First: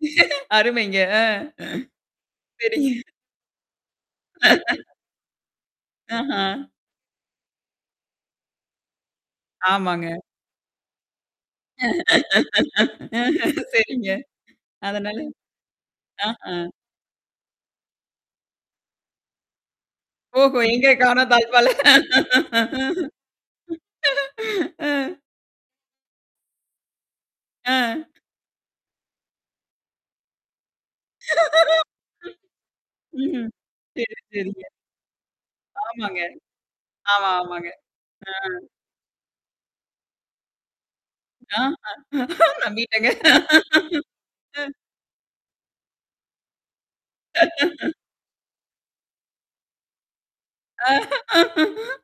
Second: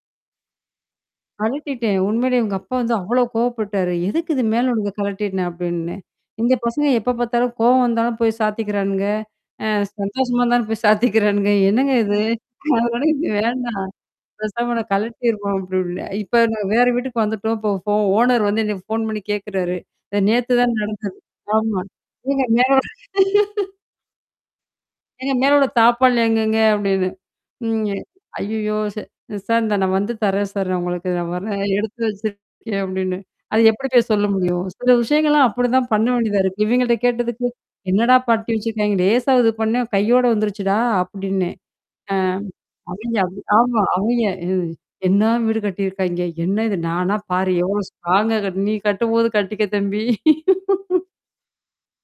அருமைங்க. ஆ. கழட்டிட்டேன். உண்மையிலேயே இவங்க அப்பா வந்து சரிங்க. அவ்வளோ கோபப்பட்டாரு. எதுக்கு இது மேல உள்ளத கழட்ன? அப்படின்னு. ஆஹா. இந்த பசங்க எப்ப பார்த்தாலும் கோவம் வந்தாலும் போய் சாத்திக்கிறானுங்க. அ ஆமாங்க. சந்தோஷமா இருந்தாலும் போய் சாத்திக்கிறானுங்க. என்னங்க இது! அதனால இது வேண்டாம். சரிங்க. பேசாம நான் அதனால கழட்டிருவோம் அப்டீன்னேன். இப்ப ஆஹா. நான் வேற வீட்டுக்கு வந்துட்டோம். போ ஃபோ ஓனர் வந்து எனக்குப் ஃபோன் பண்ணி கேக்குறாரு. நேத்து ஓஹோ, தான் எங்க நடந்தது. காணும் தாழ்ப்பால? ஆமா. நீங்க ஆ. மேல ஒரு அ. ஏங்க மேல உள்ள தாழ்ப்பாள் எங்கங்க? அப்படின்னு. ம், அ. எ. ஐயயோ! ச சார். இந்தா நான் வந்து தர்றேன் சார் நான் உங்களுக்கு. நான் வர்றேன், எடுத்து வச்சிருக்கேன் அப்படின்னு. ம், ம். அதை எப்படி போய் சரி, சொல்ல முடியும்? சரிங்க. சில விஷயங்கள்லாம் அப்படி தான் பண்ண ஆமாங்க. வேண்டியதா இருக்கு. இவங்கள்ட்ட ஆமா, கேட்டதுக்கு, ஆமாங்க. என்னடா ஆ. பாட்டி வச்சிருக்காய்ங்க. லேசா இது பண்ணேன். கையோட வந்துருச்சுடா! அப்படின்னு. ஆஹா. அ, நம்பிட்டேங்க. அவிங்க அப்டி ஆமா. அவிங்க எ ஆ. என்ன வீடு கட்டி இருக்காய்ங்க? என்ன இது நானா பாரு. எவ்ளோ ஸ்ட்ராங்கா கட் நீ கட்டும்போது கட்டிக்க தம்பி. அ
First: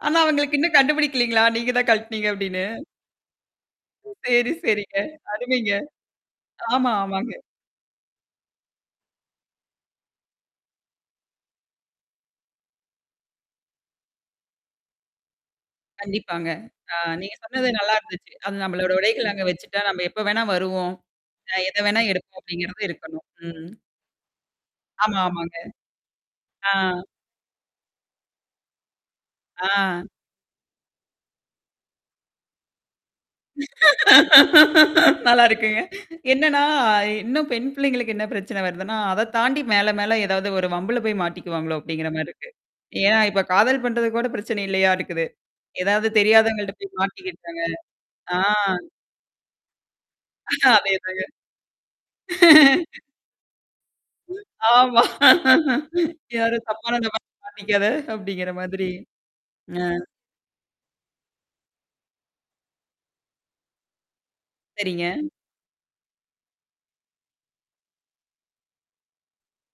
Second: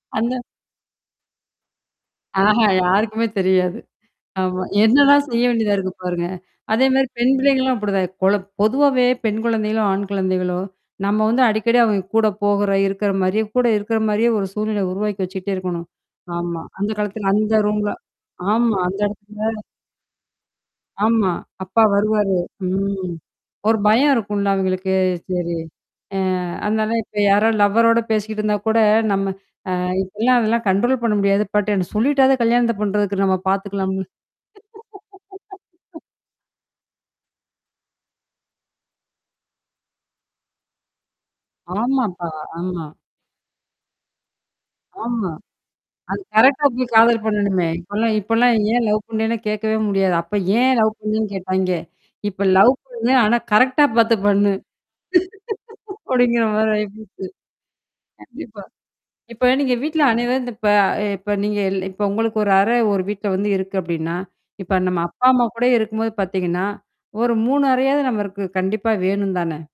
ஆனா, அந்த அவங்களுக்கு இன்னும் கண்டுபிடிக்கலைங்களா? நீங்க தான் கழட்டினீங்க அஹ. அப்படின்னு? யாருக்குமே தெரியாது. சரி, ஆமா. சரிங்க. என்னெல்லாம் செய்ய அருமைங்க. வேண்டியதா இருக்கு பாருங்க. அதே ஆமா, மாரி ஆமாங்க. பெண் பிள்ளைகள் எல்லாம் அப்படிதான். கொழ பொதுவாவே பெண் குழந்தைகளோ, ஆண் குழந்தைகளோ, நம்ம வந்து அடிக்கடி கூடப் போகுற இருக்கிற மாரி, கூட இருக்கிற மாரியே ஒரு சூழ்நிலை உருவாக்கி வச்சிட்டே இருக்கணும். கண்டிப்பாங்க. ஆமா. ஆ, அந்தக் காலத்துல நீங்க அந்த சொன்னது ரூம்ல. நல்லா இருந்துச்சு. அது ஆமா. நம்மளோட அந்த உடைகளை அங்க இடத்துல வச்சுட்டா நம்ம எப்ப வேணா வருவோம், ஆமா. அ எதை அப்பா வேணா வருவாரு. எடுப்போம், அப்படிங்கறது ம். இருக்கணும். ம். ஒரு பயம் இருக்கும்ல அவங்களுக்கு. ஆமா, சரி. ஆமாங்க. அ, ஆ. அதனால இப்ப யாராவது லவ்வரோட பேசிக்கிட்டு இருந்தா கூட, நம்ம அ ஆ. இப்பெல்லாம் அதலாம் கண்ட்ரோல் பண்ண முடியாது. பட், சொல்லிட்டாவது கல்யாணத்த பண்றதுக்கு நம்ம பாத்துக்கலாம்ன்னு. நல்லா இருக்குங்க. என்னன்னா, இன்னும் பெண் பிள்ளைங்களுக்கு என்ன பிரச்சனை வருதுன்னா, அதைத் தாண்டி மேல மேல ஏதாவது ஒரு வம்புல போய் மாட்டிக்குவாங்களோ, அப்படிங்கற மாரி ஆமாப்பா. இருக்கு. ஆமா. ஏன்னா, இப்ப காதல் பண்றது கூடப் பிரச்சனை இல்லையாட்டுருக்குது. ஆமா. ஏதாவது அது கரெக்ட்டா தெரியாதவங்கள்ட்ட போயி போய் காதல் மாட்டிக்கிட்டாங்க, பண்ணணுமே. இப்ப எல்லாம் இப்ப ஆ. எல்லாம் ஏன் லவ் பண்ணனே கேக்கவே முடியாது. அப்ப ஏன் லவ் அதே தாங்க. பண்ணனு கேட்டாங்க. இப்ப லவ் பண்ணு. ஆனா, கரெக்ட்டா பாத்து பண்ணு. ஆமா. அப்படிங்கற யாரோ மாரி ஆயி தப்பானவங்கள போச்சு. பாத்து மாட்டிக்காத, அப்டீங்கிற கண்டிப்பா. மாதிரி. இப்ப நீங்க ஆ. வீட்டுல அனைவரும் இந்த இப்ப இப்ப நீங்க இல் இப்ப உங்களுக்கு ஒரு அறை ஒரு வீட்டுல இருக்கு அப்படின்னா, இப்ப நம்ம சரிங்க. அப்பா அம்மா கூட இருக்கும்போது பாத்தீங்கன்னா, ஒரு 3 அறையாவது நமக்குக் கண்டிப்பா வேணும் தானே?